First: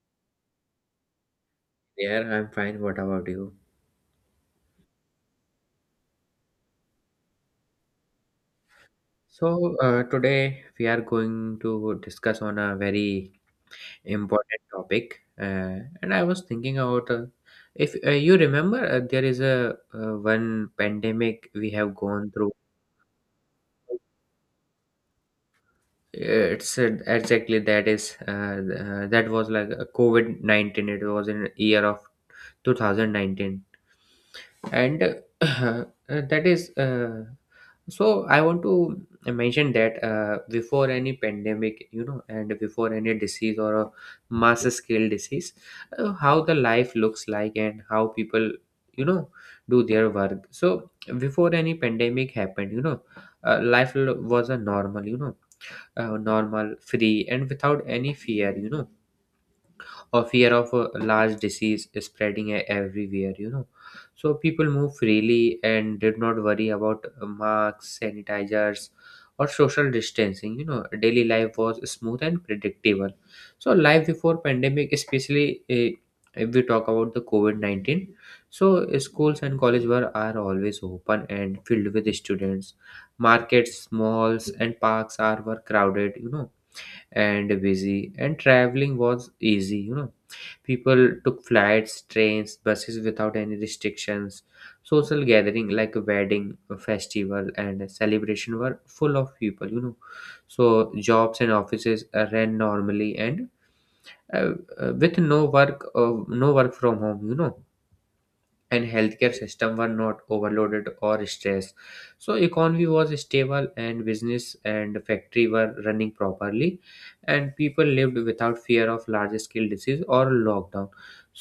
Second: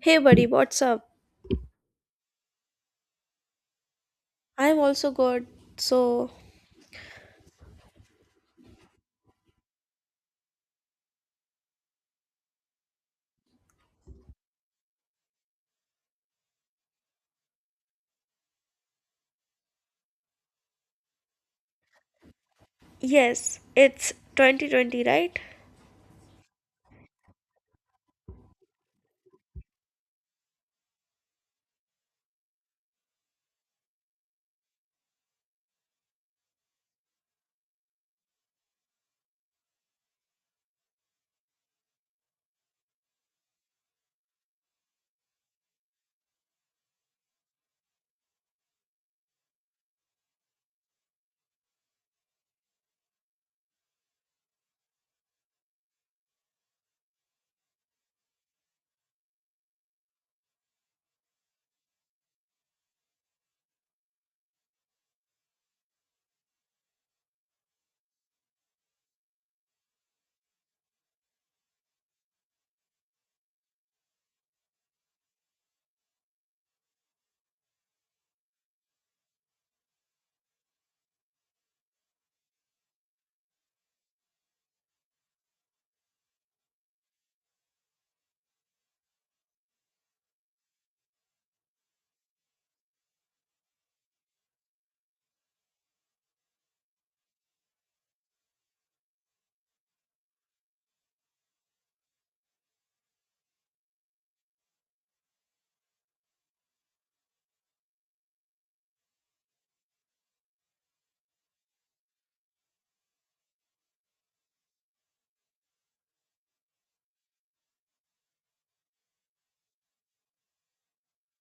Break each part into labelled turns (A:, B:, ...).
A: Hey buddy, what's up?
B: Yeah, I'm fine. What about you?
A: I'm also good. So,
B: Today we are going to discuss on a very important topic, and I was thinking about if you remember, there is a one pandemic we have gone through.
A: yes,
B: Uh,
A: it's 2020, right?
B: It's Exactly that is that was like a COVID-19. It was in year of 2019. And uh, that is so I want to mention that before any pandemic, you know, and before any disease or a mass scale disease, how the life looks like and how people, you know, do their work. So before any pandemic happened, you know, was a normal, you know, normal, free and without any fear, you know, or fear of a large disease spreading everywhere, you know. So people move freely and did not worry about masks, sanitizers or social distancing, you know. Daily life was smooth and predictable. So life before pandemic, especially if we talk about the covid-19, so schools and college were are always open and filled with students, markets, malls and parks are were crowded, you know, and busy, and traveling was easy, you know. People took flights, trains, buses without any restrictions. Social gathering like a wedding, a festival, and a celebration were full of people, you know. So jobs and offices ran normally and uh, with no work, no work from home, you know, and healthcare system were not overloaded or stressed. So economy was stable and business and factory were running properly, and people lived without fear of large scale disease or lockdown.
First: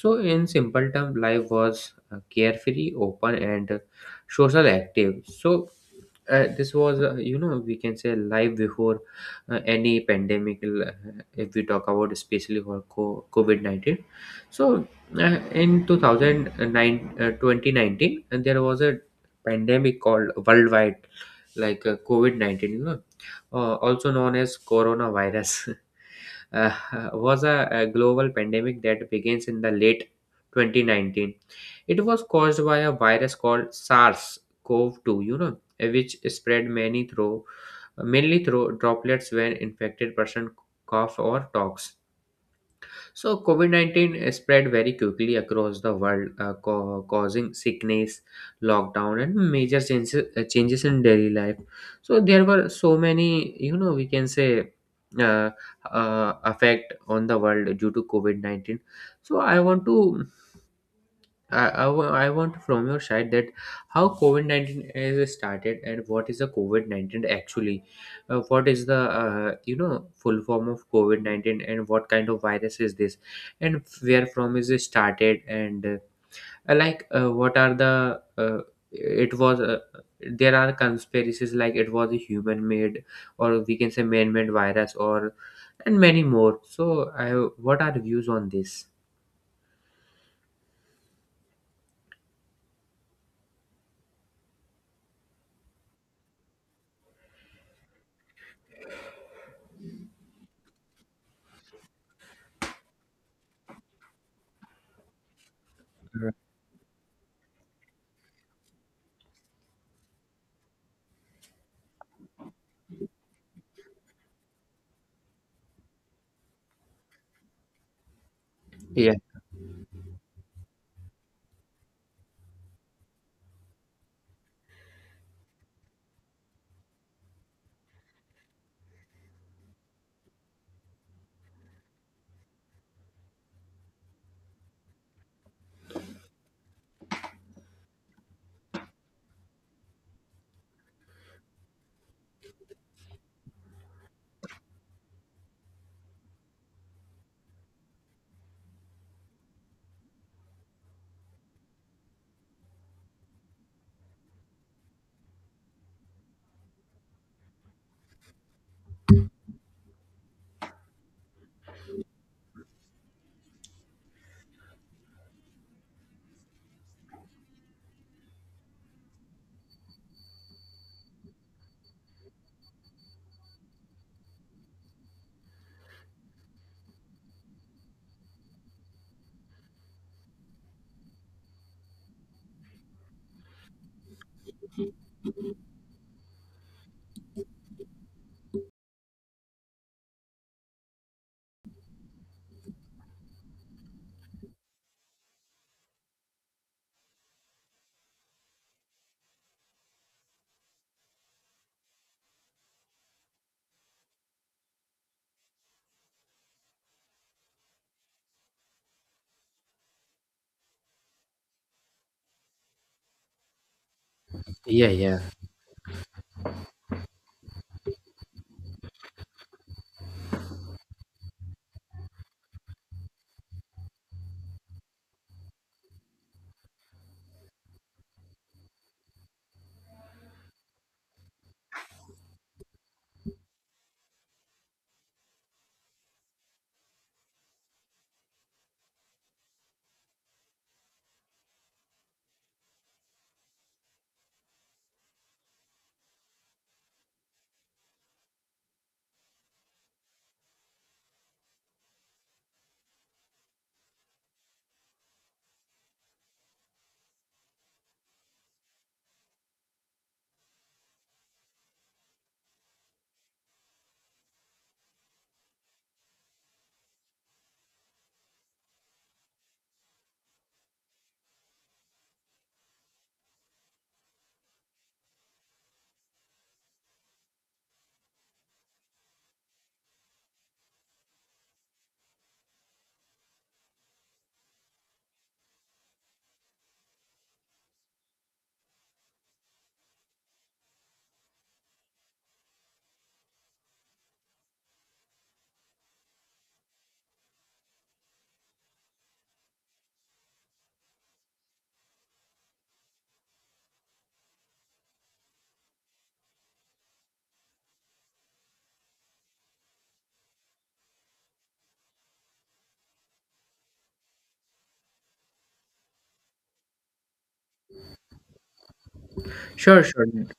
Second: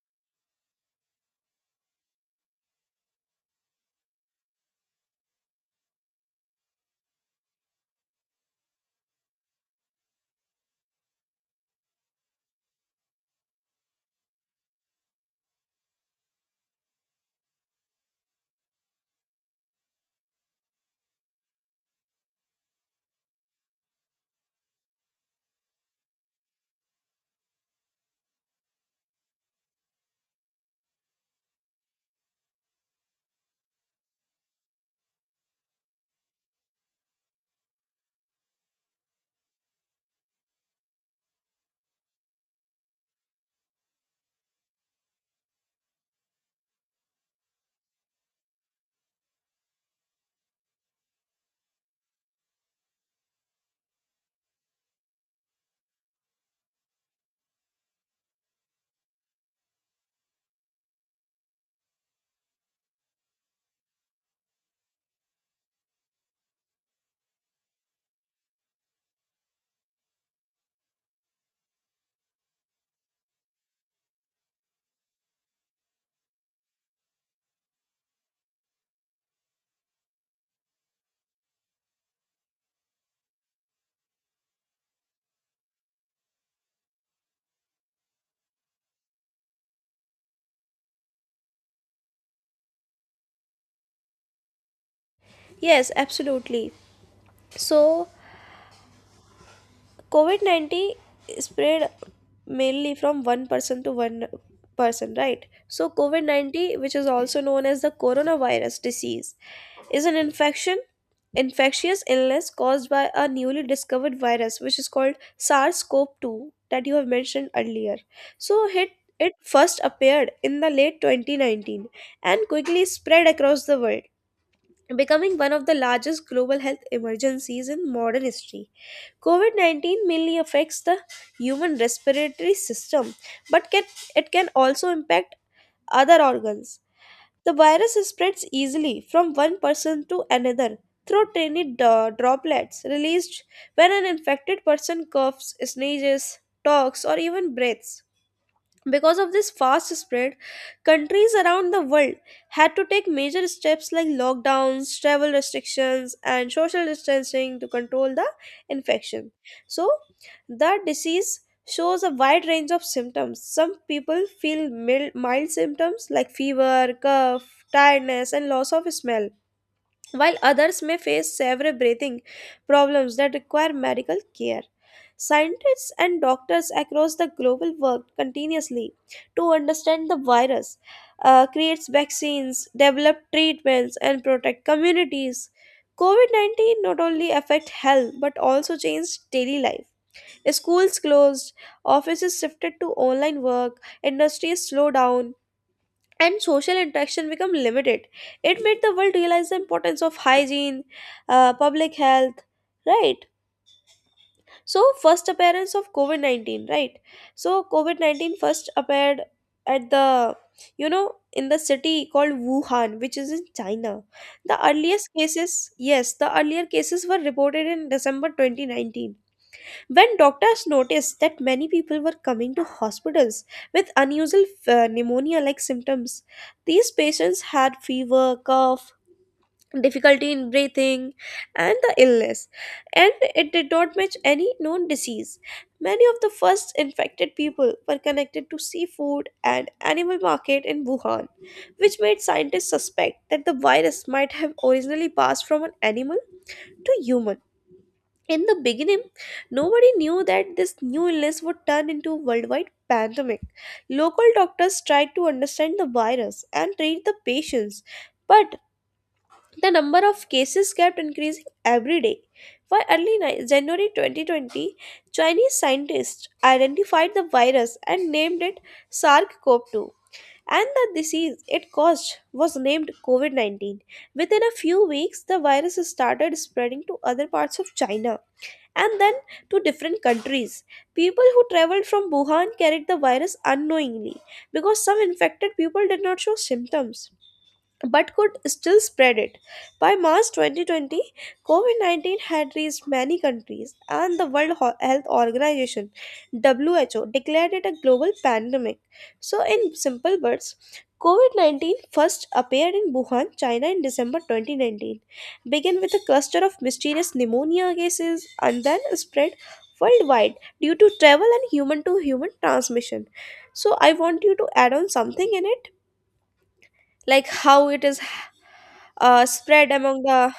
B: So in simple term, life was carefree, open and social active. So this was, you know, we can say life before any pandemic. If we talk about especially for covid-19, so in 2019, and there was a pandemic called worldwide, like COVID-19, you know, also known as coronavirus, uh, was a global pandemic that begins in the late 2019. It was caused by a virus called SARS-CoV-2, you know, which spread many through, mainly through droplets when infected person cough or talks. So COVID 19 spread very quickly across the world, causing sickness, lockdown, and major changes, changes in daily life. So there were so many, you know, we can say, uh, effect on the world due to COVID 19. So, I want to I, wa- I want from your side that how COVID 19 is started and what is the COVID 19 actually? What is the, you know, full form of COVID 19 and what kind of virus is this? And where from is it started? And like, what are the, it was, uh, there are conspiracies like it was a human made, or we can say man made virus, or, and many more. So what are views on this?
A: Yes, absolutely. So, COVID 19 spread mainly from one person to one person, right? So, COVID
B: Right.
A: 19, which is also known as the coronavirus disease, is an infectious illness caused by a newly discovered virus, which is called SARS CoV 2 that you have mentioned earlier. So, it,
B: Yeah.
A: it first appeared in the late 2019 and quickly spread across the world, becoming one of the largest global health emergencies in modern history. COVID 19 mainly affects the human respiratory system, but it can also impact other organs. The virus spreads easily from one person to another through tiny droplets released when an infected person coughs, sneezes, talks, or even breathes. Because of this fast spread, countries around the world had to take major steps like lockdowns, travel restrictions, and social distancing to control the infection. So, the disease shows a wide range of symptoms. Some people feel mild symptoms like fever, cough, tiredness, and loss of smell, while others may face severe breathing problems that require medical care. Scientists and doctors across the globe work continuously to understand the virus, create vaccines, develop treatments, and protect communities. COVID 19 not only affect health but also changed daily life. Schools closed, offices shifted to online work, industries slowed down, and social interaction become limited. It made the world realize the importance of hygiene, public health. Right, so first appearance of covid-19. Right, so covid-19 first appeared at the, you know in the city called Wuhan, which is in China. The
B: Yeah,
A: earliest
B: yeah.
A: cases, yes, the earlier cases were reported in December 2019, when doctors noticed that many people were coming to hospitals with unusual pneumonia like symptoms. These patients had fever, cough, difficulty in breathing, and the illness, and it did not match any known disease. Many of the first infected people were connected to seafood and animal market in Wuhan, which made scientists suspect that the virus might have originally passed from an animal to human. In the beginning, nobody knew that this new illness would turn into a worldwide pandemic. Local doctors tried to understand the virus and treat the patients, but the number of cases kept increasing every day. By January 2020, Chinese scientists identified the virus and named it SARS-CoV-2. And the disease it caused was named COVID 19. Within a few weeks, the virus started spreading to other parts of China and then to different countries. People who traveled from Wuhan carried the virus unknowingly because some infected people did not show symptoms but could still spread it. By March 2020, COVID 19 had reached many countries, and the Health Organization, WHO, declared it a global pandemic. So, in simple words, COVID 19 first appeared in Wuhan, China in December 2019, began with a cluster of mysterious pneumonia cases, and then spread worldwide due to travel and human to human transmission. So, I want you to add on something in it, like how it is spread
B: Sure,
A: among
B: sure.
A: the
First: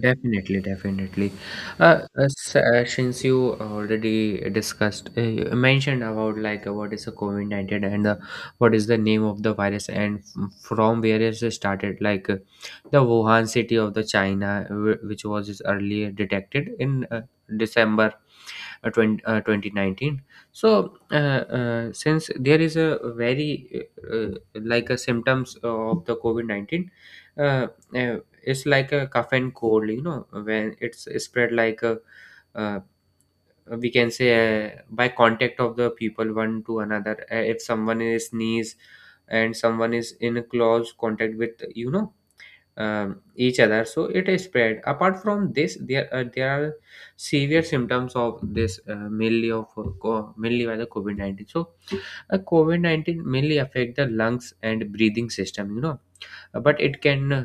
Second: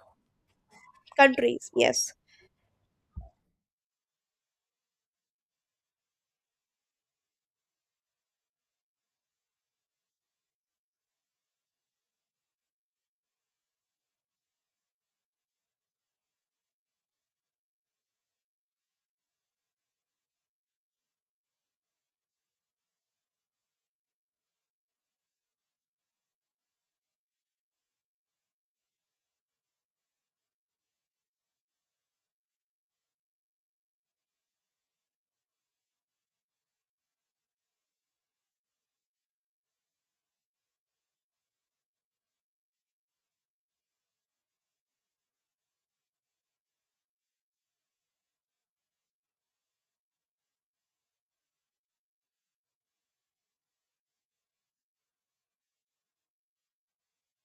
B: Definitely, definitely.
A: countries. Yes.
B: Since you already discussed, you mentioned about like what is a COVID-19 and the, what is the name of the virus and from where it started, like the Wuhan city of the China, which was is earlier detected in December 2019. So since there is a very like a symptoms of the covid-19, uh, uh, it's like a cough and cold, you know. When it's spread like a uh, we can say by contact of the people one to another. If someone is sneeze and someone is in a close contact with, you know, each other, so it is spread. Apart from this, there there are severe symptoms of this, mainly of mainly by the covid-19. So covid-19 mainly affect the lungs and breathing system, you know. But it can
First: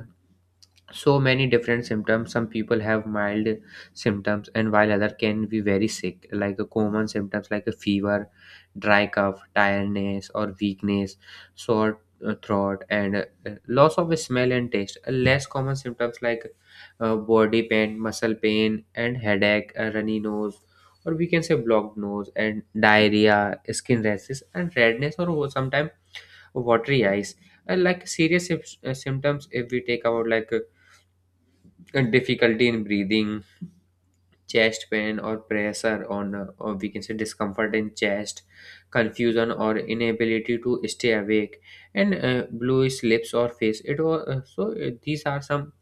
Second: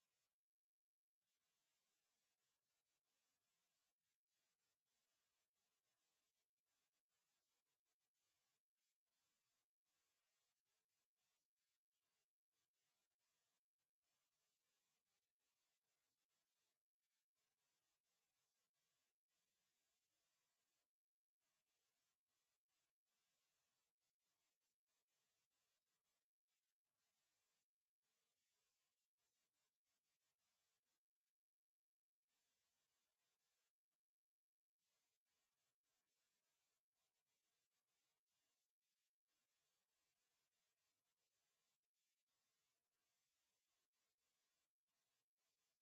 B: so many different symptoms. Some people have mild symptoms and while other can be very sick, like a common symptoms like a fever, dry cough, tiredness or weakness, sore throat, and loss of smell and taste. Less common symptoms like body pain, muscle pain and headache, a runny nose or we can say blocked nose, and diarrhea, skin rashes and redness, or sometimes watery eyes. And like serious symptoms if we take about, like difficulty in breathing, chest pain or pressure on, or we can say discomfort in chest, confusion or inability to stay awake, and bluish lips or face. It was so These are some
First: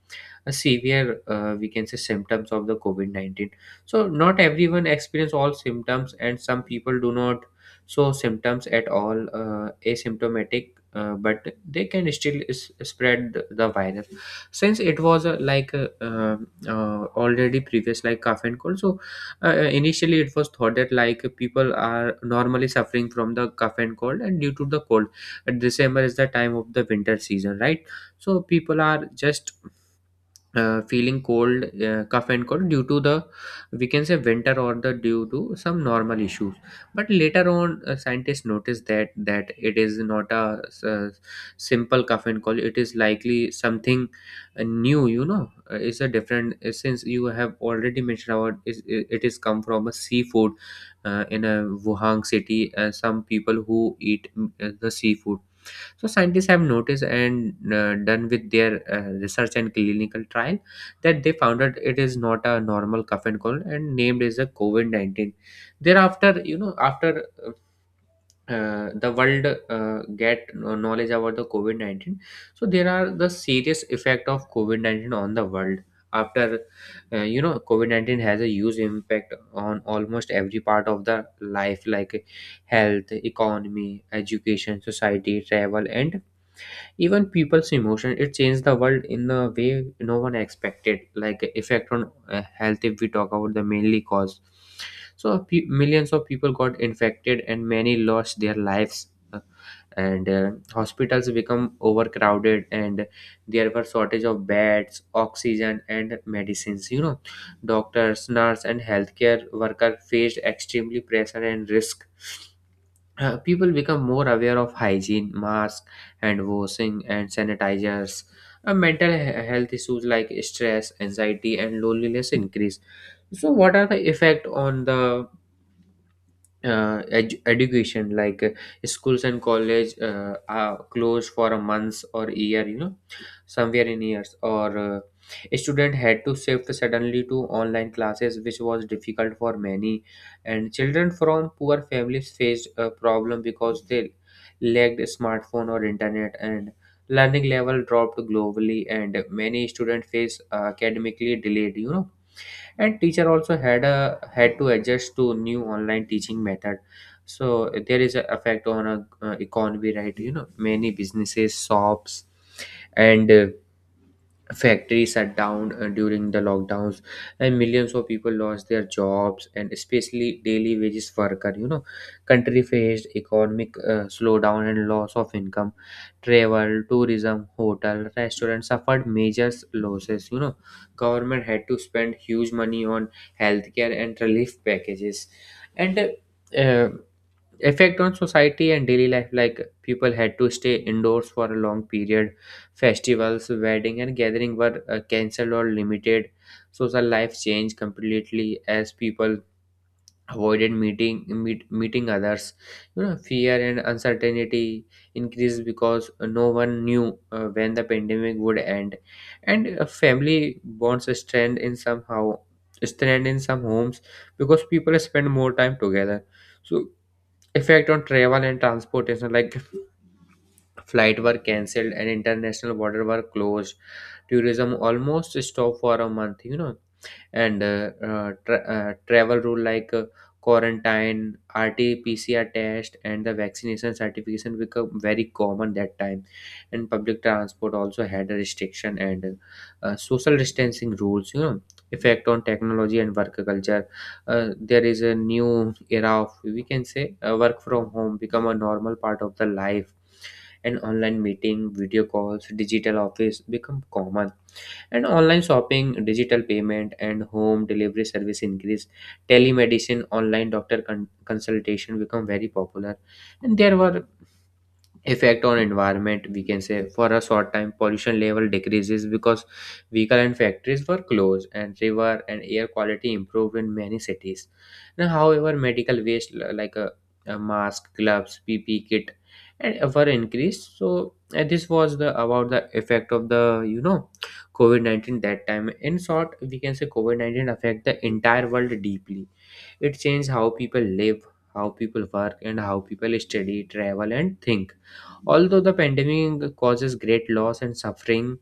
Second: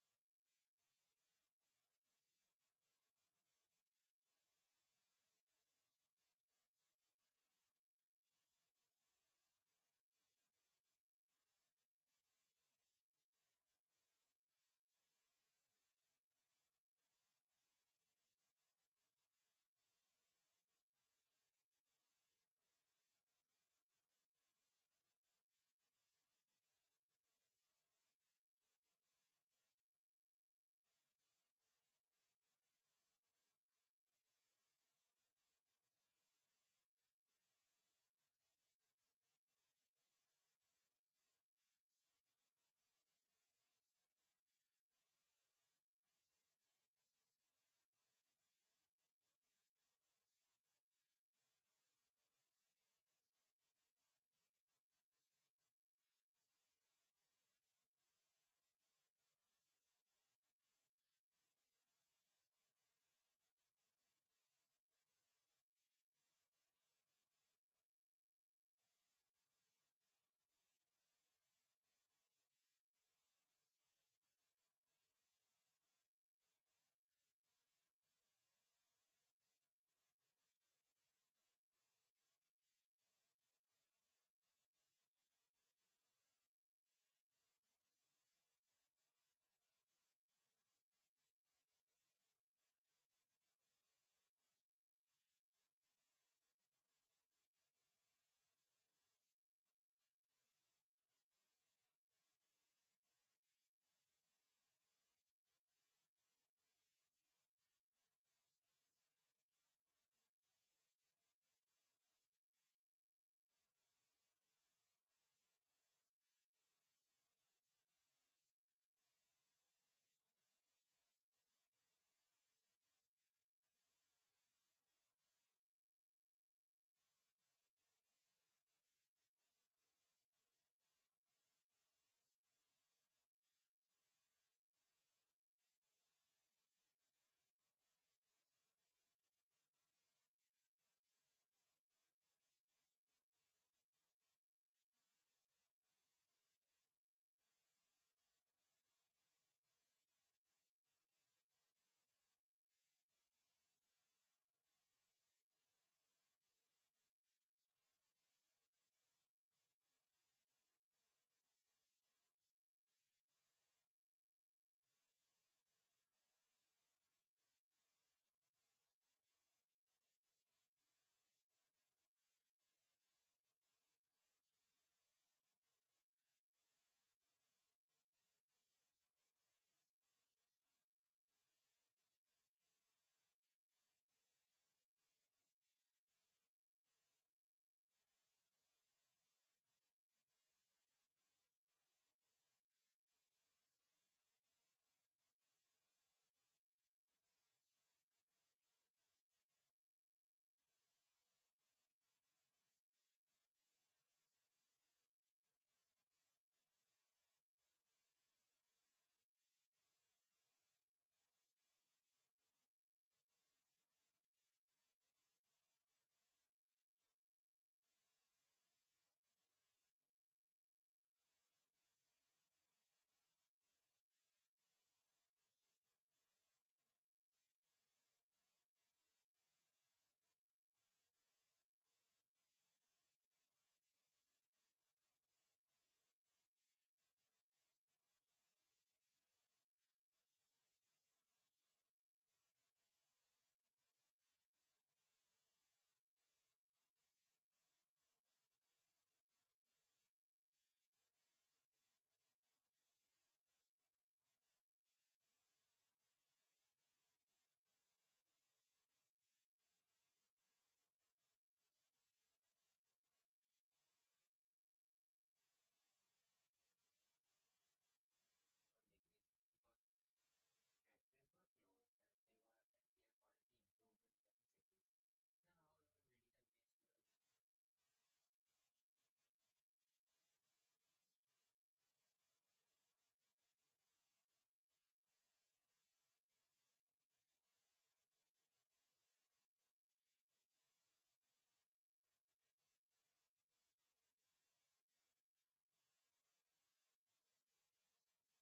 B: a severe we can say symptoms of the covid-19. So not everyone experience all symptoms and some people do not show symptoms at all, asymptomatic, but they can still spread the virus. Since it was like already previous like cough and cold, so initially it was thought that like people are normally suffering from the cough and cold and due to the cold. December is the time of the winter season, right? So people are just feeling cold, cough and cold due to the, we can say, winter, or the due to some normal issues. But later on, scientists noticed that it is not a, simple cough and cold. It is likely something new. You know, it's a different. Since you have already mentioned about is it it is come from a seafood in a Wuhan city. Some people who eat the seafood, so scientists have noticed and done with their research and clinical trial, that they found out it is not a normal cough and cold and named as a COVID-19. Thereafter, you know, after the world get knowledge about the COVID-19, so there are the serious effect of COVID-19 on the world. After, you know, COVID-19 has a huge impact on almost every part of the life, like health, economy, education, society, travel, and even people's emotion. It changed the world in a way no one expected. Like effect on health, if we talk about the mainly cause, so millions of people got infected and many lost their lives. Uh, and Hospitals become overcrowded and there were shortage of beds, oxygen and medicines, you know. Doctors, nurse and healthcare worker faced extremely pressure and risk. People become more aware of hygiene, mask and washing and sanitizers. Mental health issues like stress, anxiety and loneliness increase. So what are the effect on the education, like schools and college are closed for a month or year, you know, somewhere in years. Or A student had to shift suddenly to online classes, which was difficult for many, and children from poor families faced a problem because they lacked smartphone or internet, and learning level dropped globally, and many students face academically delayed, you know. And teacher also had to adjust to new online teaching method. So there is an effect on a economy, right, you know. Many businesses, shops and factories shut down during the lockdowns, and millions of people lost their jobs, and especially daily wages worker, you know. Country faced economic slowdown and loss of income. Travel, tourism, hotel, restaurant suffered major losses, you know. Government had to spend huge money on healthcare and relief packages. And uh, Effect on society and daily life, like people had to stay indoors for a long period. Festivals, wedding and gathering were cancelled or limited. Social life changed completely as people avoided meeting others, you know. Fear and uncertainty increased because no one knew when the pandemic would end. And family bonds strengthened in some homes because people spend more time together. So effect on travel and transportation, like flight were cancelled and international border were closed. Tourism almost stopped for a month, you know. And travel rule like quarantine, rt-pcr test and the vaccination certification become very common that time. And public transport also had a restriction and social distancing rules, you know. Effect on technology and work culture, there is a new era of, we can say, work from home become a normal part of the life. And online meeting, video calls, digital office become common, and online shopping, digital payment and home delivery service increase. Telemedicine, online doctor consultation become very popular. And there were effect on environment, we can say for a short time pollution level decreases because vehicle and factories were closed, and river and air quality improved in many cities. Now however, medical waste like a mask, gloves, pp kit and were increased So this was the about the effect of the COVID-19 that time. In short we can say COVID-19 affect the entire world deeply. It changed how people live, how people work, and how people study, travel, and think. Although the pandemic causes great loss and suffering,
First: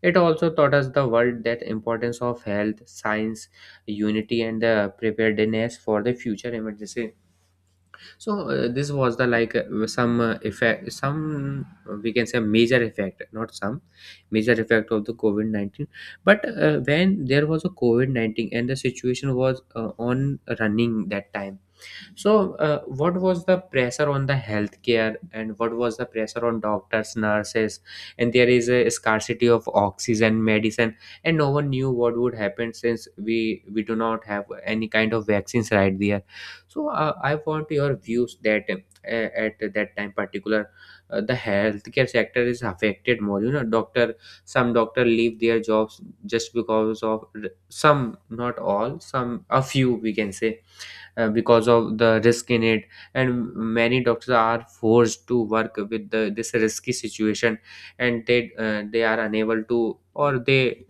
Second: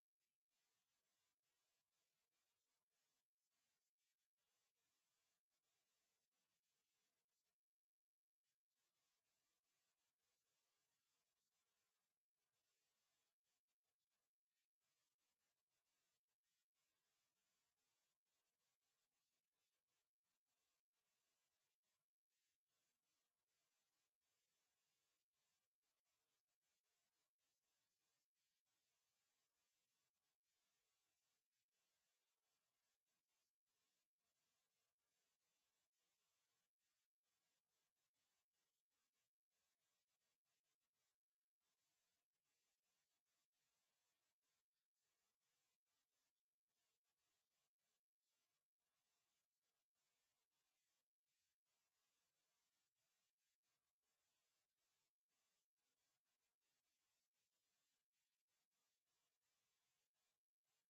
B: it also taught us the world that importance of health, science, unity, and the preparedness for the future emergency. So this was the like some effect, some we can say major effect, not some, major effect of the COVID 19. But when there was a COVID 19 and the situation was on running that time, what was the pressure on the healthcare and what was the pressure on doctors, nurses? And there is a scarcity of oxygen, medicine, and no one knew what would happen since we do not have any kind of vaccines right there. So, I want your views that at that time particular, the healthcare sector is affected more. You know, doctor, some doctor leave their jobs just because of some, not all, some a few we can say because of the risk in it. And many doctors are forced to work with this risky situation, and they are unable to, or they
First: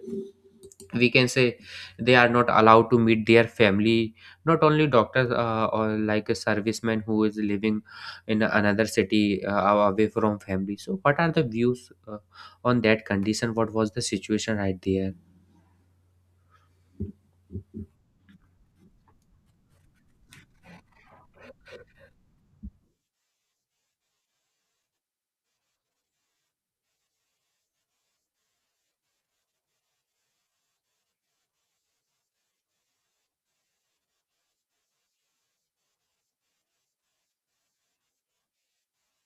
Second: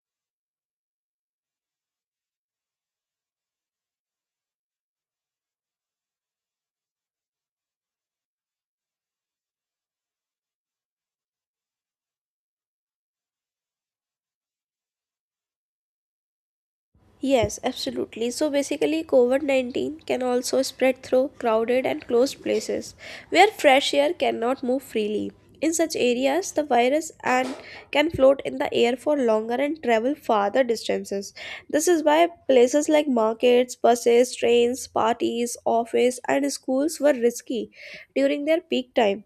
B: we can say they are not allowed to meet their family. Not only doctors, or like a serviceman who is living in another city, away from family. So what are the views, on that condition, what was the situation right there?
A: Yes, absolutely. So basically, COVID 19 can also spread through crowded and closed places where fresh air cannot move freely. In such areas, the virus and can float in the air for longer and travel farther distances. This is why places like markets, buses, trains, parties, office, and schools were risky during their peak time.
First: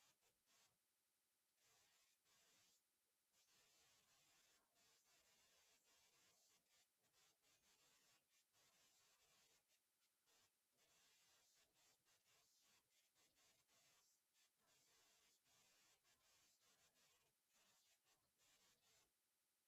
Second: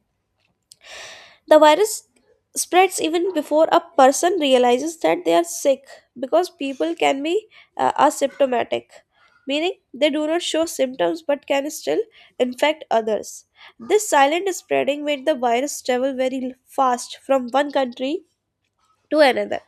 A: The virus spreads even before a person realizes that they are sick, because people can be asymptomatic, meaning they do not show symptoms but can still infect others. This silent spreading made the virus travel very fast from one country to another.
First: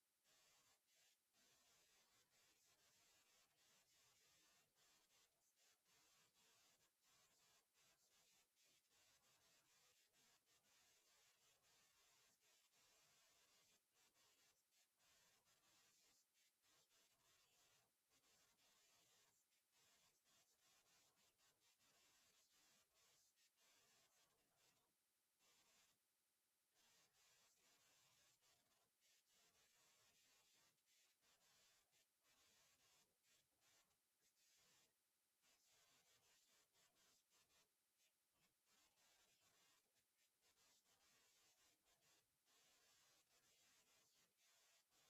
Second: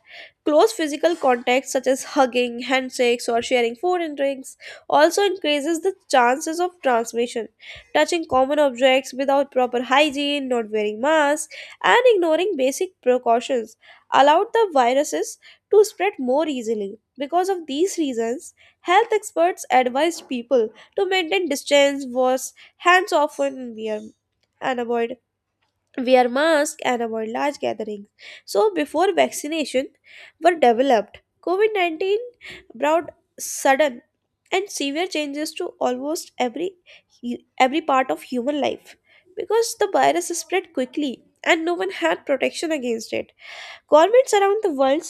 A: Close physical contact, such as hugging, handshakes, or sharing food and drinks, also increases the chances of transmission. Touching common objects without proper hygiene, not wearing masks, and ignoring basic precautions allowed the viruses to spread more easily. Because of these reasons, health experts advised people to maintain distance, wash hands often, and wear- and avoid wear masks and avoid large gatherings. So, before vaccination were developed, COVID 19 brought sudden and severe changes to almost every part of human life, because the virus spread quickly and no one had protection against it. Governments around the world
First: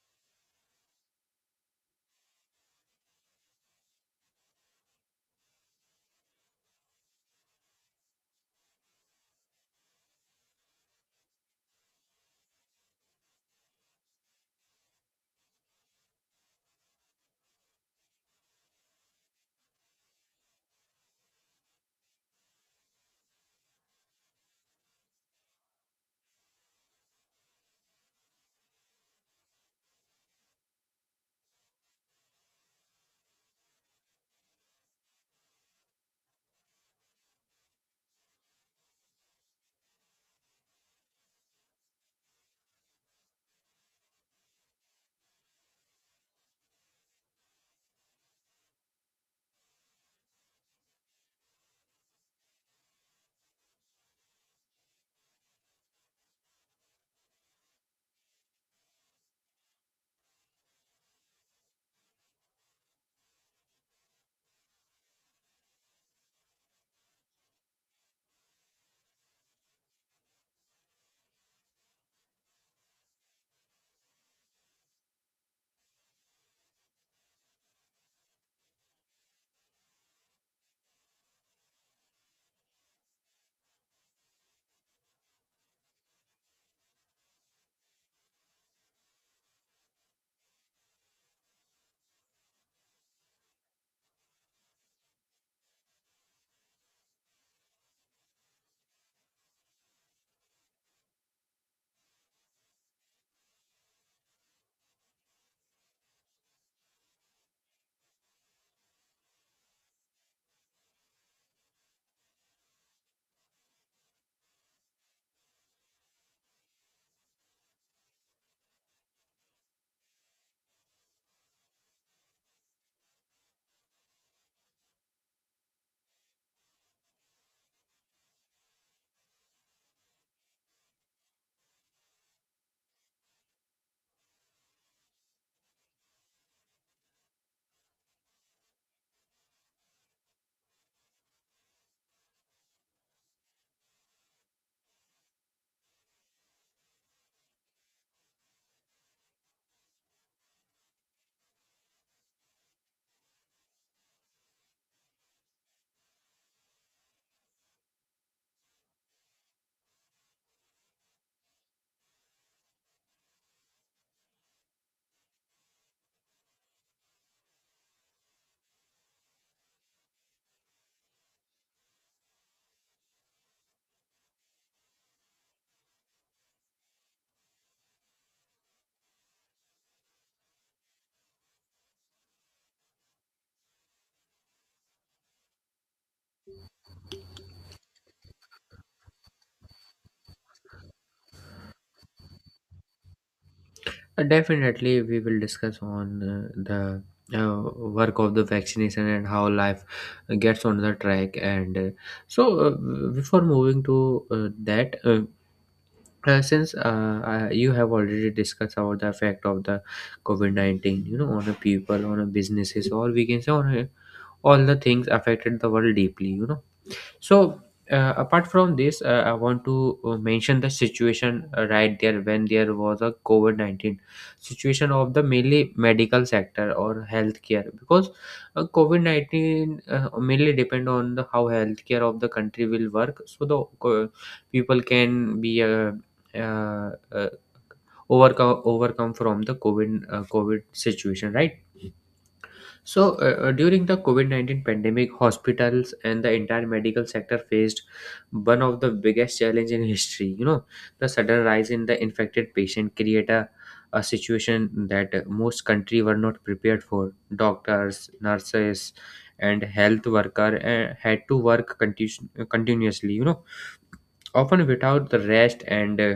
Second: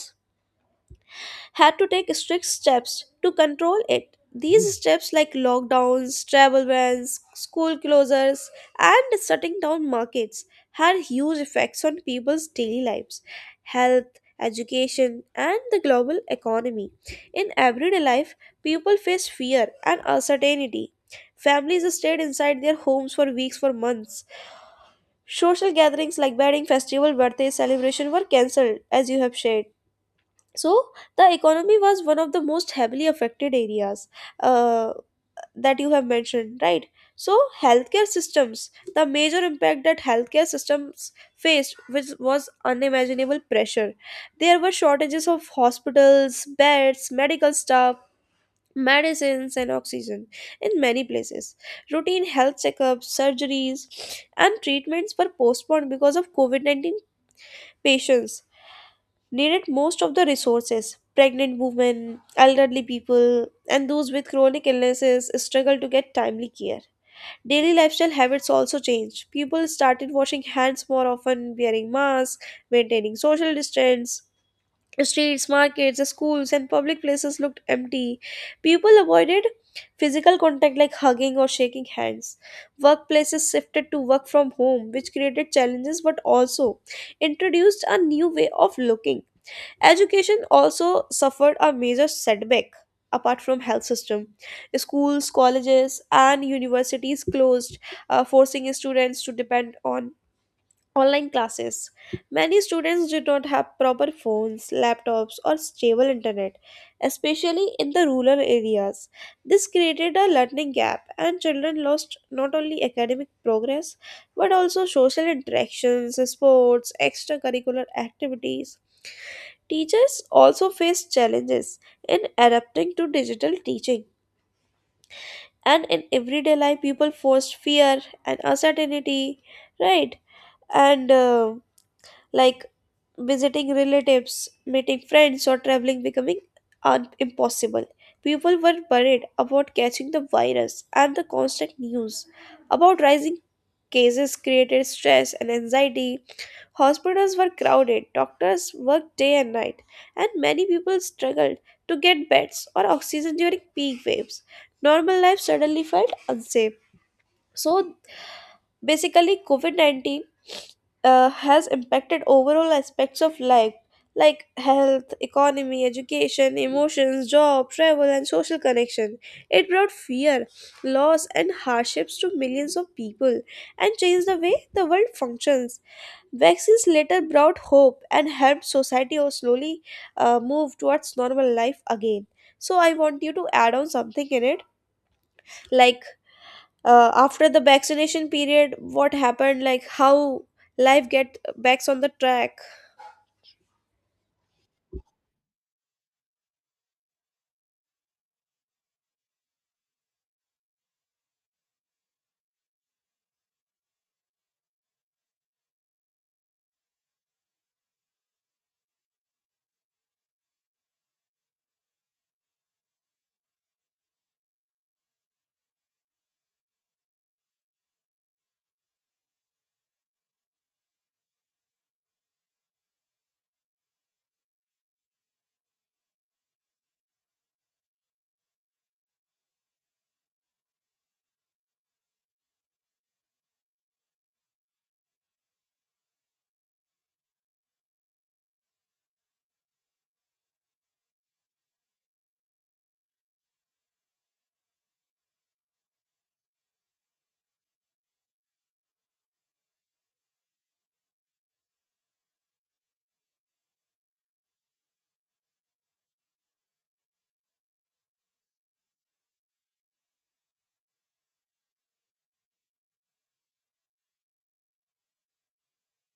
A: had to take strict steps to control it. These steps, like lockdowns, travel bans, school closures, and shutting down markets, had huge effects on people's daily lives, health, education, and the global economy. In everyday life, people face fear and uncertainty. Families stayed inside their homes for weeks, for months. Social gatherings like wedding, festival, birthday celebration were cancelled, as you have shared. So the economy was one of the most heavily affected areas, uh, that you have mentioned, right? So healthcare systems, the major impact that healthcare systems faced, which was unimaginable pressure. There were shortages of hospitals beds, medical staff, medicines, and oxygen. In many places, routine health checkups, surgeries, and treatments were postponed because of covid-19 patients needed most of the resources. Pregnant women, elderly people, and those with chronic illnesses struggle to get timely care. Daily lifestyle habits also changed. People started washing hands more often, wearing masks, maintaining social distance. Streets, markets, schools, and public places looked empty. People avoided physical contact like hugging or shaking hands. Workplaces shifted to work from home, which created challenges but also introduced a new way of looking. Education also suffered a major setback. Apart from health system, schools, colleges and universities closed, forcing students to depend on online classes. Many students did not have proper phones, laptops, or stable internet, especially in the rural areas. This created a learning gap, and children lost not only academic progress but also social interactions, sports, extracurricular activities. Teachers also face challenges in adapting to digital teaching. And in everyday life, people forced fear and uncertainty, right? And like visiting relatives, meeting friends, or traveling becoming impossible. People were worried about catching the virus, and the constant news about rising cases created stress and anxiety. Hospitals were crowded, doctors worked day and night, and many people struggled to get beds or oxygen during peak waves. Normal life suddenly felt unsafe. So basically, COVID 19 has impacted overall aspects of life, like health, economy, education, emotions, job, travel, and social connection. It brought fear, loss, and hardships to millions of people and changed the way the world functions. Vaccines later brought hope and helped society slowly move towards normal life again. So, I want you to add on something in it, like after the vaccination period what happened, like how life get backs on the track.
B: Definitely, we will discuss on uh, the work of the vaccination and how life gets on the track. And so, before moving to that, since you have already discussed about the effect of the COVID 19, you know, on a people, on a businesses, or we can say on all the things affected the world deeply, so, apart from this, I want to mention the situation right there when there was a COVID 19 situation of the mainly medical sector or healthcare, because COVID 19 mainly depend on the how healthcare of the country will work. So, people can be uh, uh, overcome from the COVID situation, right? So, during the COVID 19 pandemic, hospitals and the entire medical sector faced one of the biggest challenge in history. You know, the sudden rise in the infected patient create a situation that most country were not prepared for. Doctors, nurses, and health worker had to work continuously, you know, often without the rest, and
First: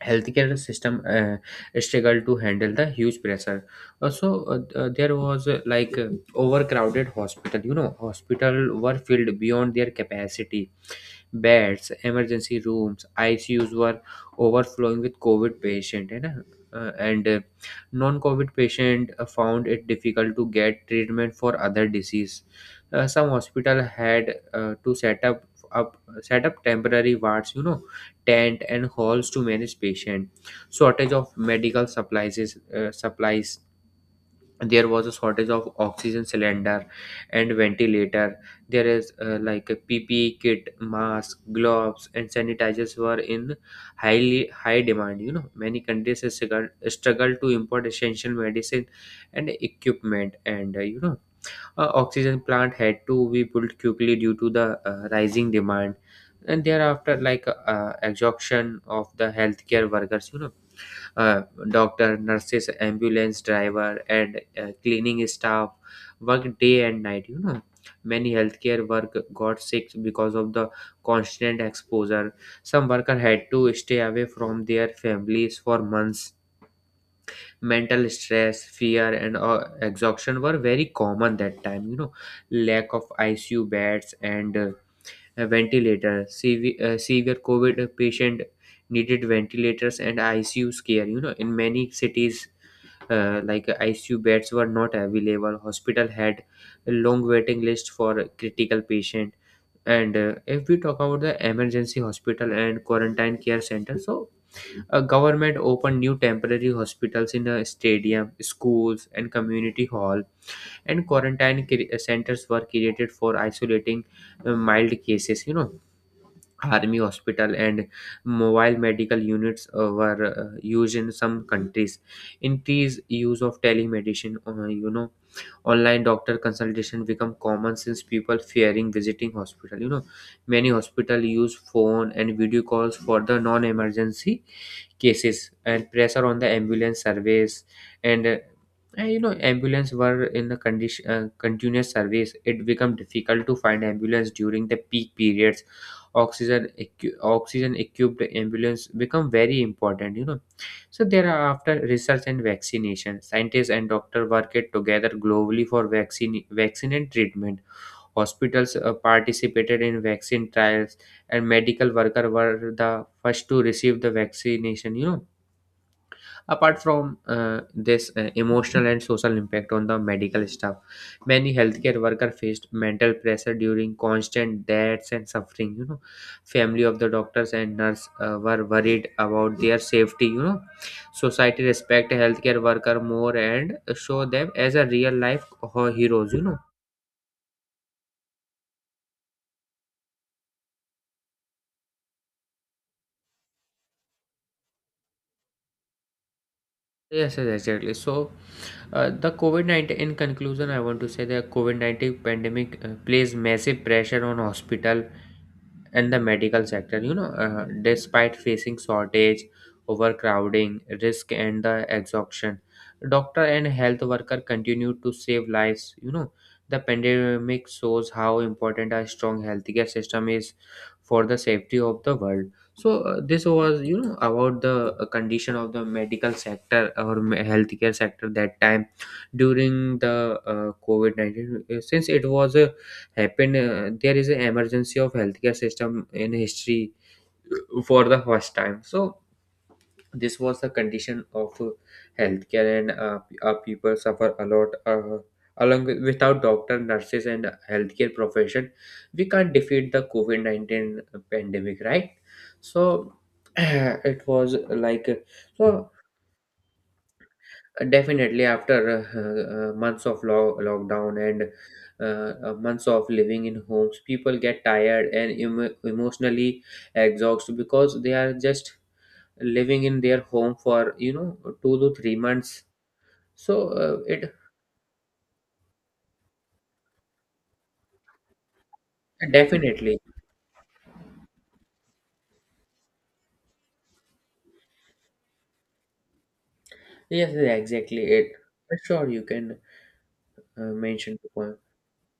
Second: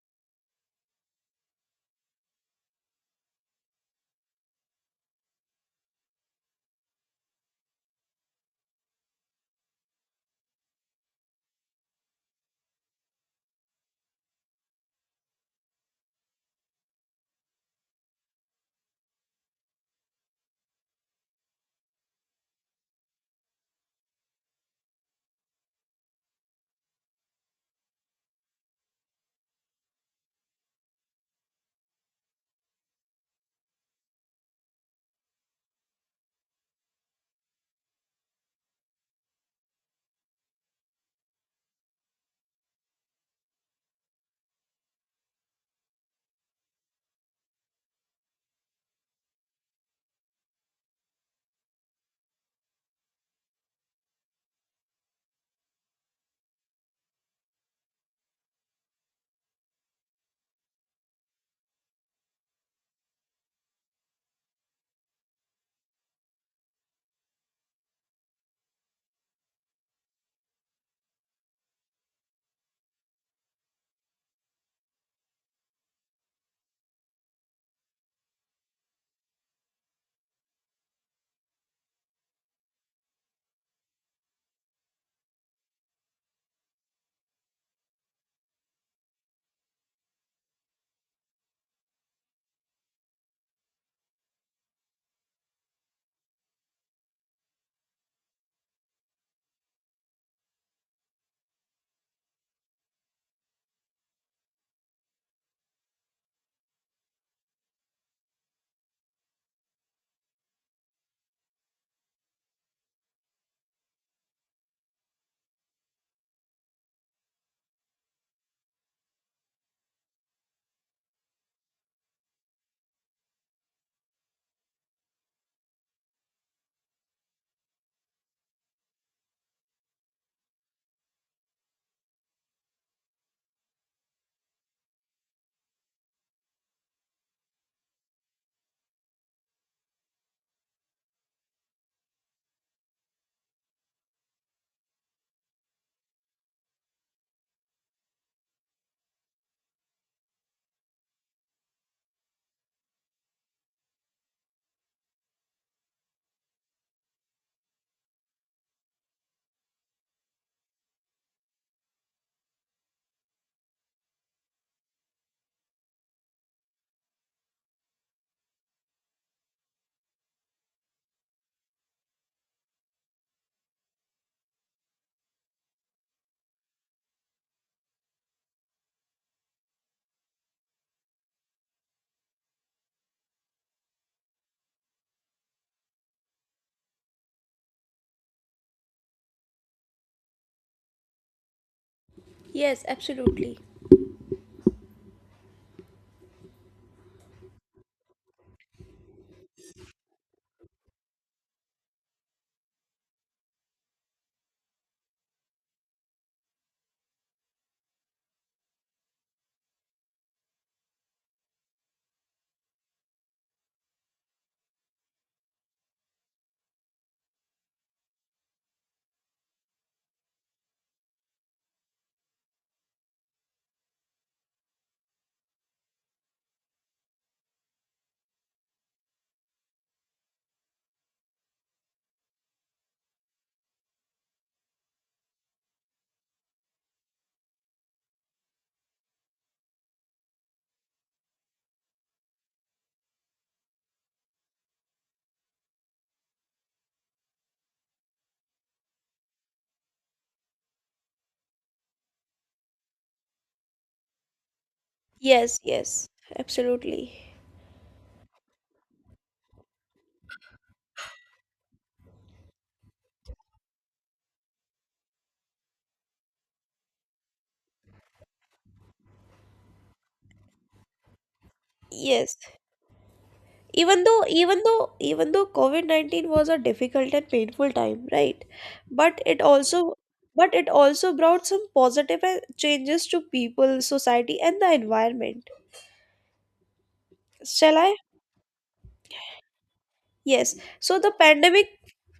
B: healthcare system struggle to handle the huge pressure. Also, there was, overcrowded hospital. You know, hospital were filled beyond their capacity. Beds emergency rooms ICUs were overflowing with covid patient, है ना? And Non-covid patient found it difficult to get treatment for other disease. Some hospital had to up set up temporary wards, you know, tent and halls to manage patient. Shortage of medical supplies. There was a shortage of oxygen cylinder and ventilator. There is like a PPE kit, mask, gloves, and sanitizers were in highly high demand. You know, many countries struggle to import essential medicine and equipment. And you know Oxygen plant had to be built quickly due to the rising demand. And thereafter, like exhaustion of the healthcare workers. You know, uh, doctor, nurses, ambulance driver, and cleaning staff work day and night. You know, many healthcare work got sick because of the constant exposure. Some worker had to stay away from their families for months. Mental stress, fear, and exhaustion were very common that time. You know, lack of ICU beds and a ventilator. Severe COVID patient needed ventilators and ICU care. You know, in many cities, ICU beds were not available. Hospital had a long waiting list for critical patient. And if we talk about the emergency hospital and quarantine care center, so a government opened new temporary hospitals in a stadium, schools, and community hall, and centers were created for isolating mild cases. You know, army hospital and mobile medical units were used in some countries. Increased use of telemedicine, online doctor consultation become common since people fearing visiting hospital. You know, many hospital use phone and video calls for the non-emergency cases. And pressure on the ambulance service. And uh, and, you know, ambulance were in the condition, continuous service. It become difficult to find ambulance during the peak periods. Oxygen equipped ambulance become very important, you know. So there are, after research and vaccination, scientists and doctor worked together globally for vaccine and treatment. Hospitals participated in vaccine trials, and medical workers were the first to receive the vaccination. You know, apart from this, emotional and social impact on the medical staff, many healthcare workers faced mental pressure during constant deaths and suffering. You know, family of the doctors and nurse were worried about their safety. You know, society respect healthcare worker more and show them as a real life, heroes. You know.
A: Yes, absolutely.
B: Yes, yes, exactly. So, the COVID-19, in conclusion, I want to say that COVID-19 pandemic plays massive pressure on hospital and the medical sector. You know, despite facing shortage, overcrowding, risk, and the exhaustion, doctor and health worker continue to save lives, you know. The pandemic shows how important a strong healthcare system is for the safety of the world. So this was, you know, about the condition of the medical sector or healthcare sector that time during the COVID-19. Since it was a happened, there is an emergency of healthcare system in history for the first time. So this was the condition of healthcare, and our people suffer a lot. Along with, without doctor, nurses, and healthcare profession, we can't defeat the COVID-19 pandemic, right? So it was like.
A: Yes,
B: So
A: yes, absolutely.
B: definitely, after months of lockdown and months of living in homes, people get tired and emotionally exhausted because they are just living in their home for, you know, two to three
A: Yes,
B: months. So
A: even though
B: it
A: even though even though covid-19 was a difficult and painful time, right, but it also
B: definitely.
A: but it also brought some positive changes to people, society and the environment.
B: Yes, yes,
A: Shall I?
B: exactly it. Sure, you can
A: Yes. So the
B: mention the point.
A: pandemic,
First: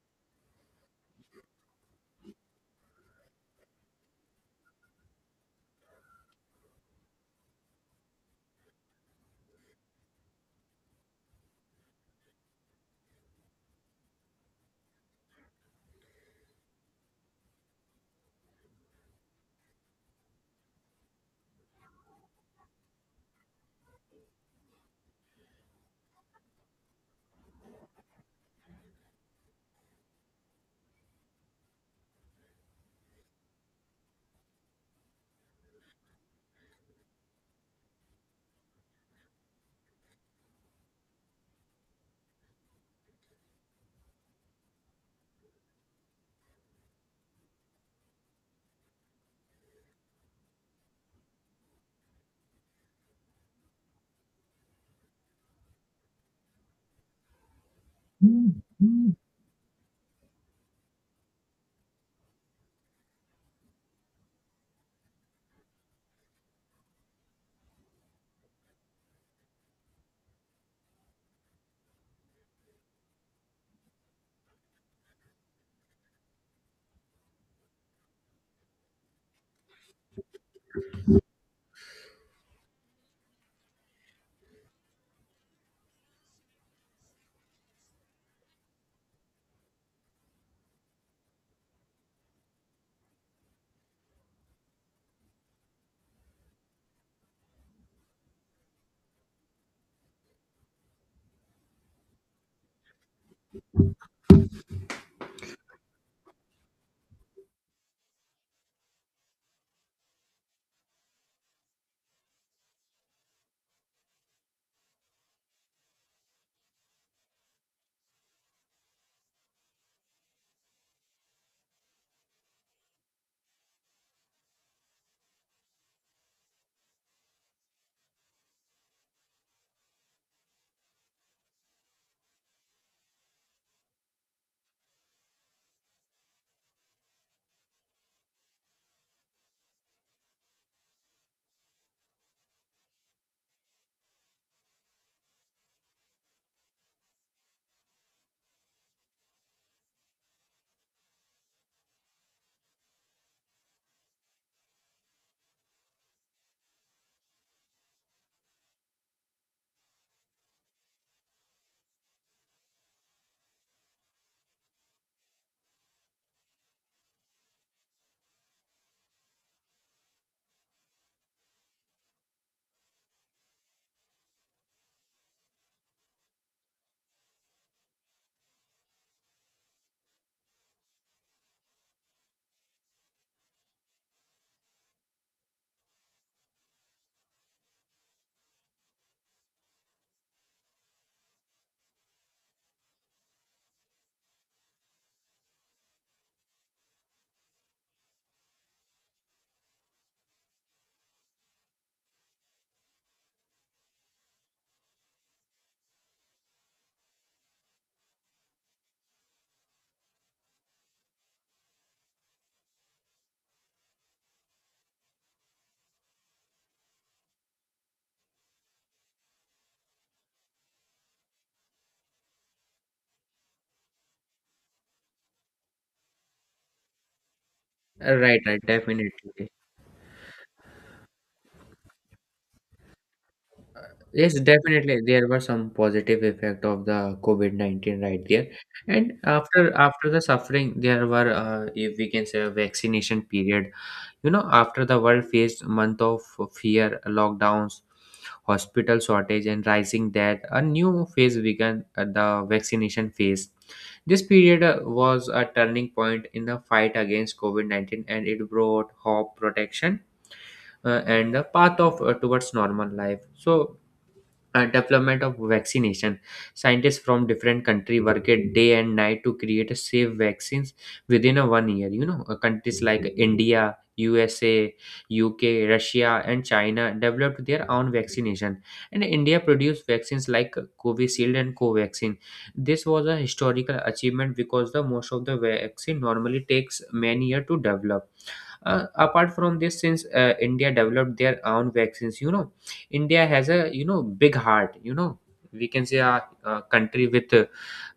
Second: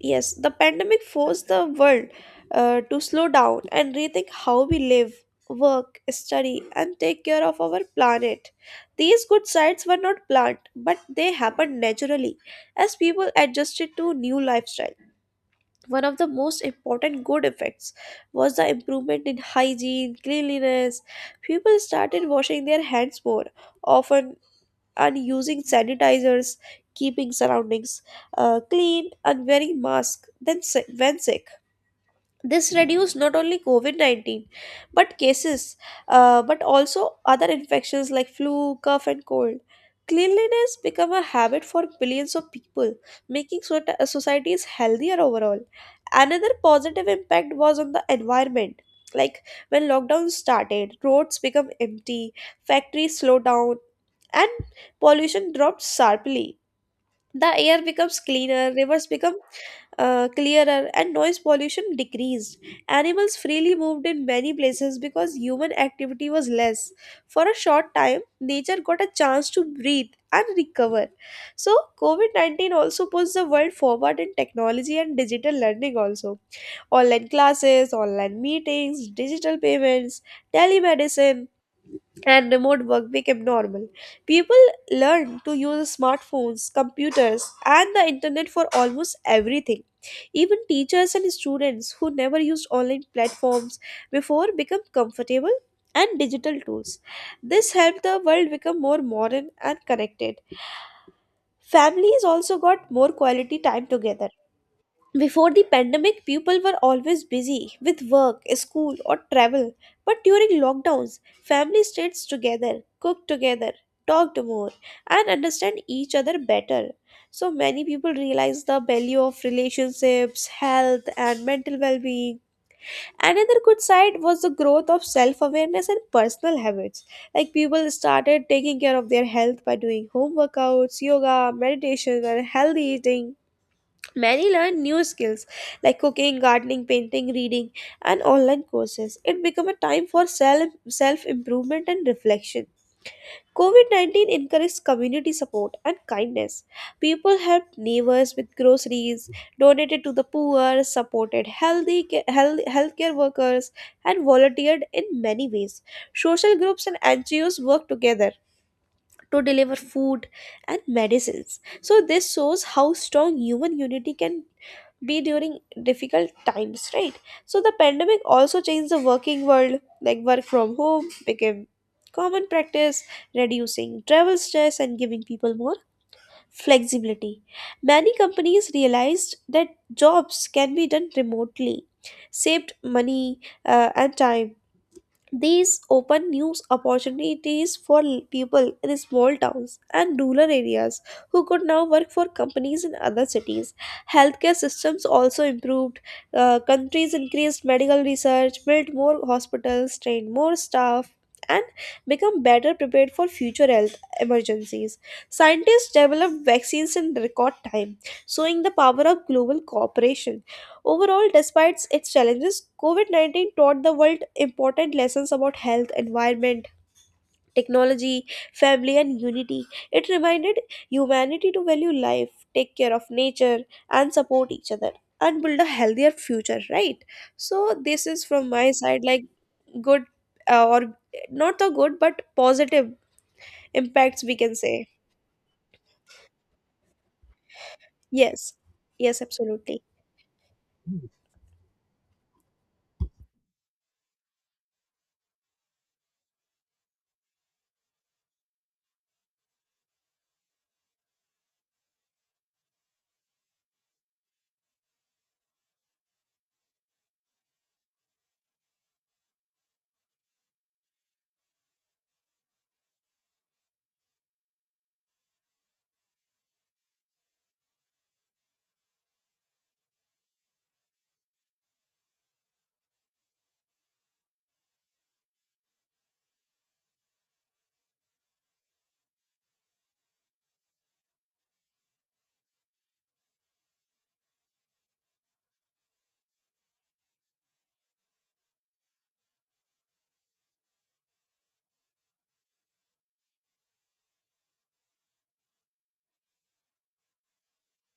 A: yes, the pandemic forced the world to slow down and rethink how we live, work, study, and take care of our planet. These good sides were not planned, but they happened naturally as people adjusted to new lifestyle. One of the most important good effects was the improvement in hygiene, cleanliness. People started washing their hands more often and using sanitizers, keeping surroundings clean, and wearing masks when sick. This reduced not only covid-19 but cases, but also other infections like flu, cough and cold. Cleanliness became a habit for billions of people, making societies healthier overall. Another positive impact was on the environment. Like, when lockdown started, roads became empty, factories slowed down, and pollution dropped sharply. The air becomes cleaner, rivers become clearer, and noise pollution decreased. Animals freely moved in many places because human activity was less. For a short time, nature got a chance to breathe and recover. So covid-19 also pushed the world forward in technology and digital learning also. Online classes, online meetings, digital payments, telemedicine, and remote work became normal. People learned to use smartphones, computers, and the internet for almost everything. Even teachers and students who never used online platforms before become comfortable and digital tools. This helped the world become more modern and connected. Families also got more quality time together. Before the pandemic, people were always busy with work, school, or travel. But during lockdowns, family stayed together, cooked together, talked more, and understand each other better. So many people realize the value of relationships, health, and mental well-being. Another good side was the growth of self-awareness and personal habits. Like, people started taking care of their health by doing home workouts, yoga, meditation, and healthy eating. Many learn new skills like cooking, gardening, painting, reading, and online courses. It became a time for self improvement and reflection. COVID 19 encouraged community support and kindness. People helped neighbors with groceries, donated to the poor, supported healthcare workers, and volunteered in many ways. Social groups and NGOs worked together to deliver food and medicines. So, this shows how strong human unity can be during difficult times, right? So the pandemic also changed the working world. Like, work from home became common practice, reducing travel stress and giving people more flexibility. Many companies realized that jobs can be done remotely, saved money and time. These open new opportunities for people in small towns and rural areas who could now work for companies in other cities. Healthcare systems also improved. Countries increased medical research, built more hospitals, trained more staff, and become better prepared for future health emergencies. Scientists developed vaccines in record time, showing the power of global cooperation. Overall, despite its challenges, COVID 19 taught the world important lessons about health, environment, technology, family, and unity. It reminded humanity to value life, take care of nature, and support each other and build a healthier future, right? So, this is
B: Right,
A: from
B: right,
A: my side,
B: definitely.
A: like good, or not the good but positive impacts we
B: Yes,
A: can say.
B: definitely. There were some positive effect of the COVID-19 right there.
A: Yes,
B: And
A: yes,
B: after
A: absolutely.
B: after the suffering, there were, if we can say, a vaccination period. You know, after the world faced month of fear, lockdowns, hospital shortage, and rising death, a new phase began at the vaccination phase. This period was a turning point in the fight against COVID-19, and it brought hope, protection, and the path of, towards normal life. So development of vaccination, scientists from different country worked day and night to create a safe vaccines within a one year, you know. Countries like India, USA, UK, Russia, and China developed their own vaccination, and India produced vaccines like Covishield and Covaxin. This was a historical achievement because the most of the vaccine normally takes many years to develop. Apart from this, since India developed their own vaccines, you know, India has a, you know, big heart, you know. We can say a country with, uh,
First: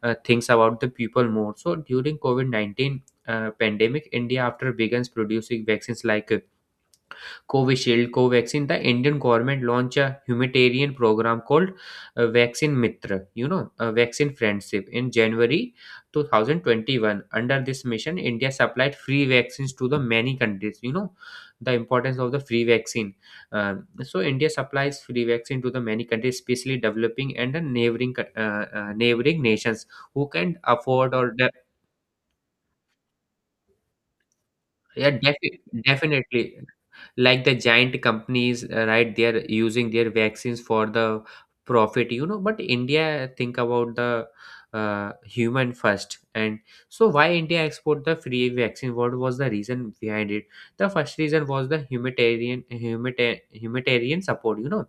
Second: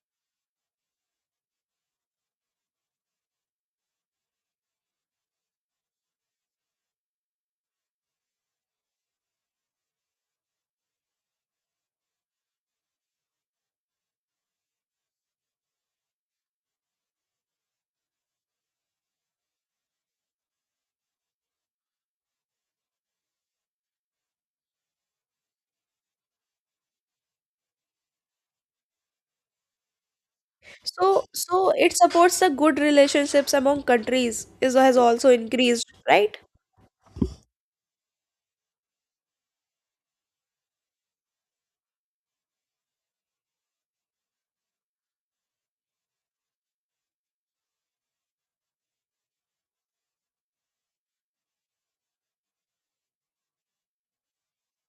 B: uh, thinks about the people more. So during COVID-19 pandemic, India after begins producing vaccines like Covishield, Covaxin, the Indian government launched a humanitarian program called Vaccine Mitra, you know, Vaccine Friendship, in January 2021. Under this mission, India supplied free vaccines to the many countries, you know, the importance of the free vaccine. So, India supplies free vaccine to the many countries, especially developing and the neighboring nations who can afford
A: So,
B: or de-.
A: so it supports the good relationships among countries is has
B: Yeah,
A: also increased, right?
B: definitely, like the giant companies, right, they're using their vaccines for the profit, you know. But India think about the human first, and so why India export the free vaccine? What was the reason behind it? The first reason was the humanitarian support, you know.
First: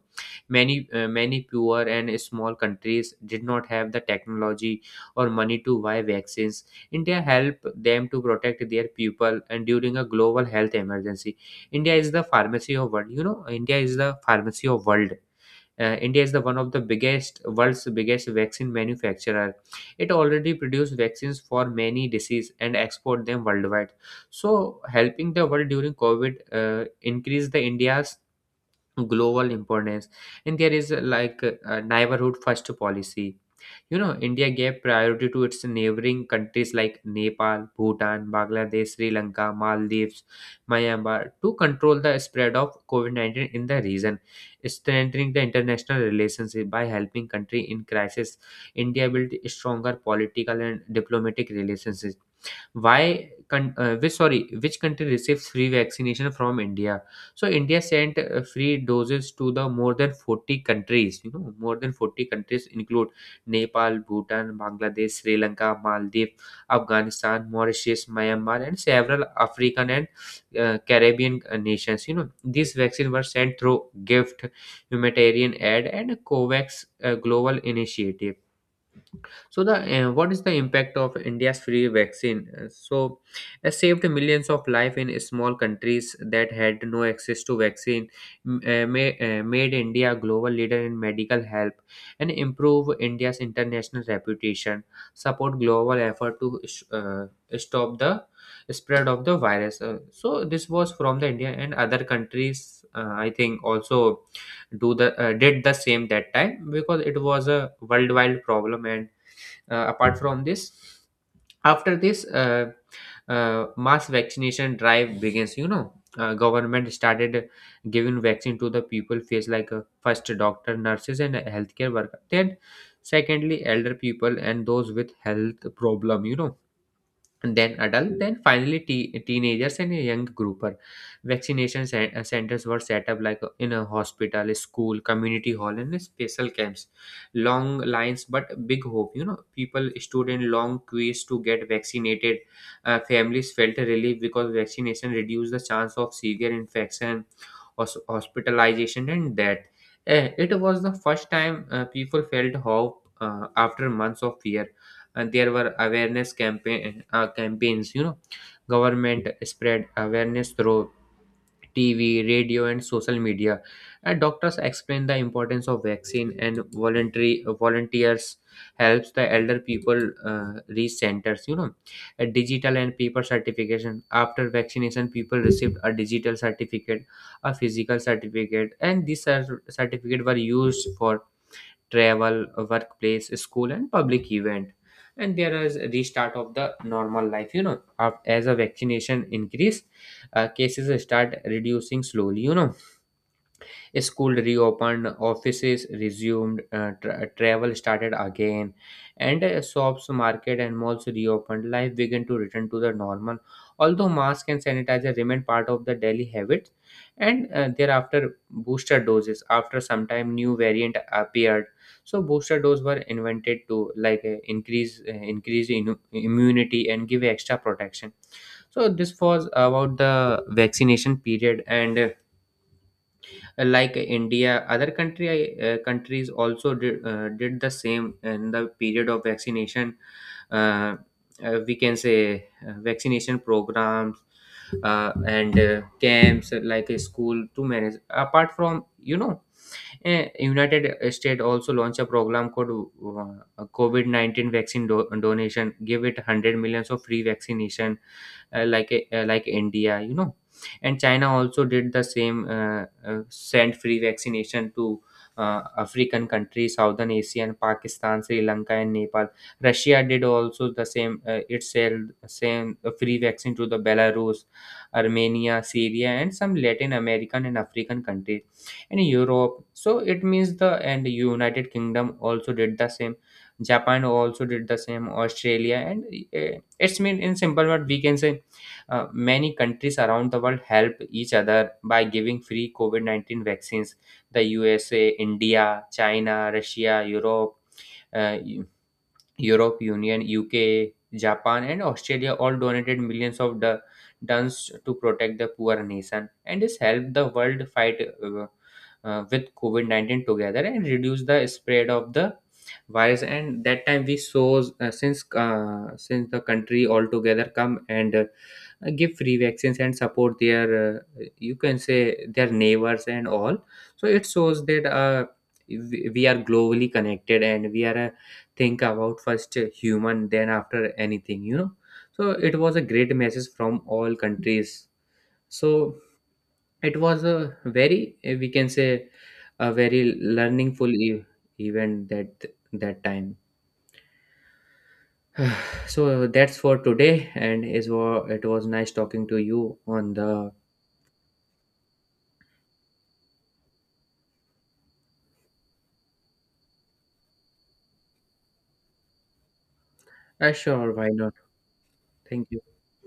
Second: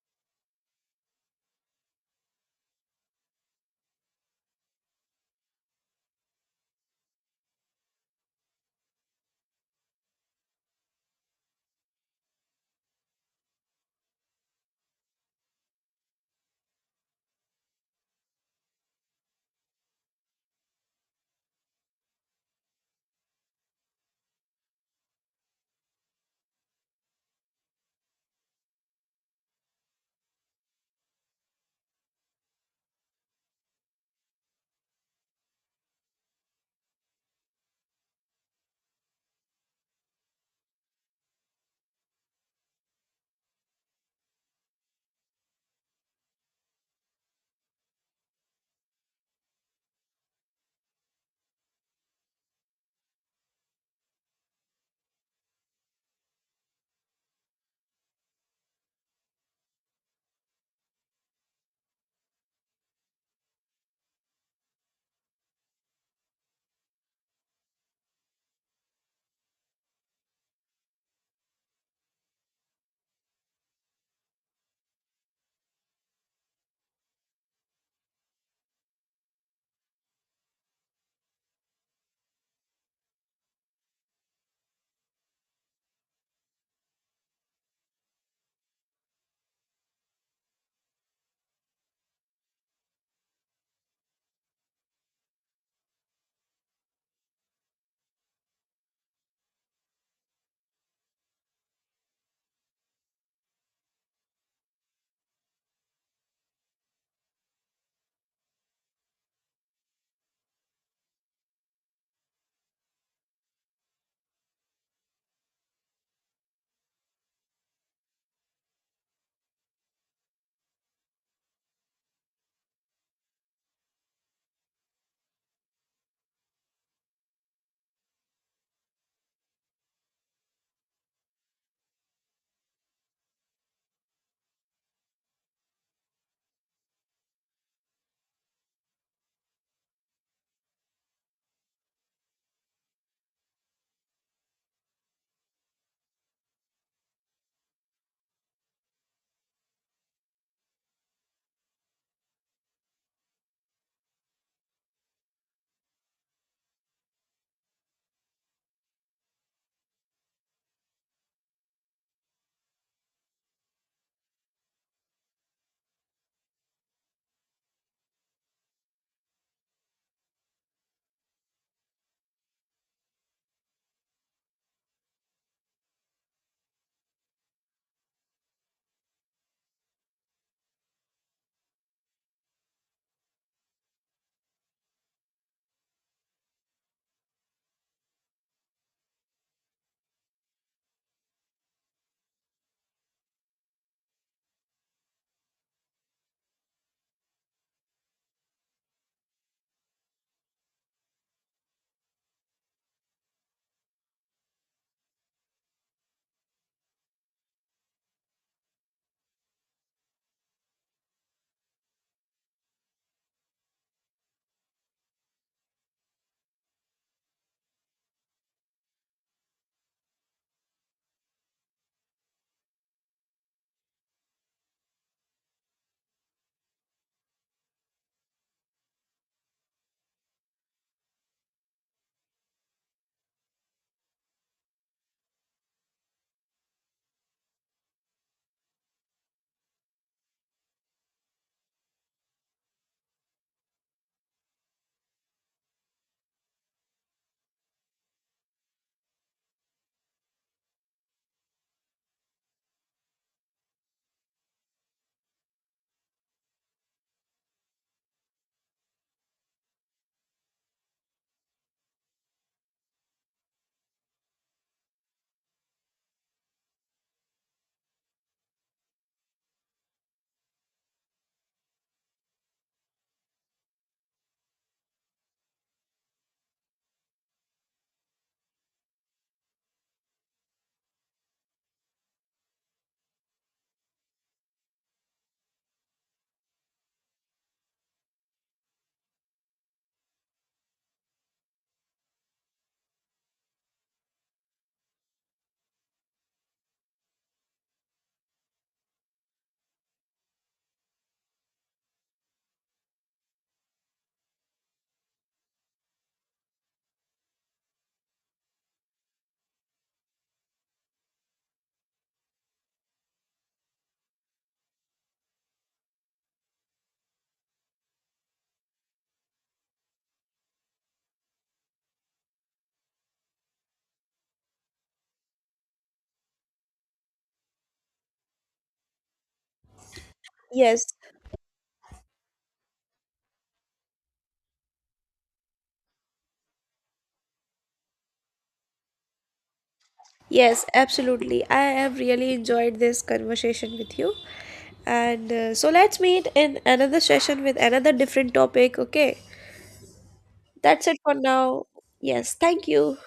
B: Many poor and small countries did not have the technology or money to buy vaccines. India helped them to protect their people and during a global health emergency. India is the pharmacy of world. You know, India is the pharmacy of world. India is the one of the biggest, world's biggest vaccine manufacturer. It already produces vaccines for many diseases and export them worldwide. So helping the world during COVID increase the India's global importance. And there is a neighborhood first policy, you know, India gave priority to its neighboring countries like Nepal, Bhutan, Bangladesh, Sri Lanka, Maldives, Myanmar to control the spread of COVID 19 in the region, strengthening the international relationship by helping country in crisis. India built stronger political and diplomatic relations. Why con- uh, which sorry which country receives free vaccination from India? So India sent free doses to the more than 40 countries, you know, more than 40 countries include Nepal, Bhutan, Bangladesh, Sri Lanka, Maldives, Afghanistan, Mauritius, Myanmar, and several African and Caribbean nations. You know, these vaccines were sent through gift, humanitarian aid, and COVAX, global initiative. So the what is the impact of India's free vaccine? So it saved millions of life in small countries that had no access to vaccine. Made India a global leader in medical help and improve India's international reputation. Support global effort to stop the spread of the virus. So this was from the India and other countries. I think also do the did the same that time because it was a worldwide problem. And apart from this, after this, mass vaccination drive begins. You know, government started giving vaccine to the people face like first doctor, nurses, and healthcare worker. Then, secondly, elder people and those with health problem, you know, and then adult, then finally teenagers and a young grouper. Vaccination centers were set up like in a hospital, a school, community hall, and a special camps. Long lines but big hope, you know, people stood in long queues to get vaccinated. Families felt a relief because vaccination reduced the chance of severe infection, hospitalization, and death. Eh, it was the first time people felt hope after months of fear. And there were awareness campaign campaigns, you know, government spread awareness through TV, radio, and social media, and doctors explain the importance of vaccine and voluntary volunteers helps the elder people reach centers, you know, a digital and paper certification. After vaccination, people received a digital certificate, a physical certificate, and these certificate were used for travel, workplace, school, and public event. And there is a restart of the normal life. You know, as a vaccination increase, cases start reducing slowly. You know, school reopened, offices resumed, travel started again, and shops, market, and malls reopened. Life began to return to the normal, although mask and sanitizer remained part of the daily habits. And thereafter, booster doses. After some time, new variant appeared, so booster doses were invented to increase immunity and give extra protection. So this was about the vaccination period. And. Like India, other country countries also did the same in the period of vaccination. uh, we can say vaccination programs and camps like a school to manage apart from, you know, eh, United States also launched a program called covid-19 vaccine donation, give it 100 millions of free vaccination, like India, you know, and China also did the same. Sent free vaccination to African countries, Southern Asia, and Pakistan, Sri Lanka, and Nepal. Russia did also the same. It sold same free vaccine to the Belarus, Armenia, Syria, and some Latin American and African countries, and Europe. So it means the and United Kingdom also did the same. Japan also did the same. Australia and it's mean in simple word we can say many countries around the world help each other by giving free COVID 19 vaccines. The USA, India, China, Russia, Europe, uh, Europe Union, UK, Japan, and Australia all donated millions of tons to protect the poor nation, and this helped the world fight with COVID 19 together and reduce the spread of the virus. And that time we saw since the country altogether come and give free vaccines and support their you can say their neighbors and all. So it shows that we are globally connected and we are think about first human then after anything, you know, so it was a great message from all countries. So it was a very we can say, a very learningful
A: Yes,
B: event that that time. So that's for today and it was nice talking to you on the
A: yes, absolutely. I have really enjoyed this conversation with you. And so let's meet in another session with another different topic, okay? That's
B: sure
A: it
B: why
A: for
B: not
A: now. Yes,
B: thank you
A: thank you.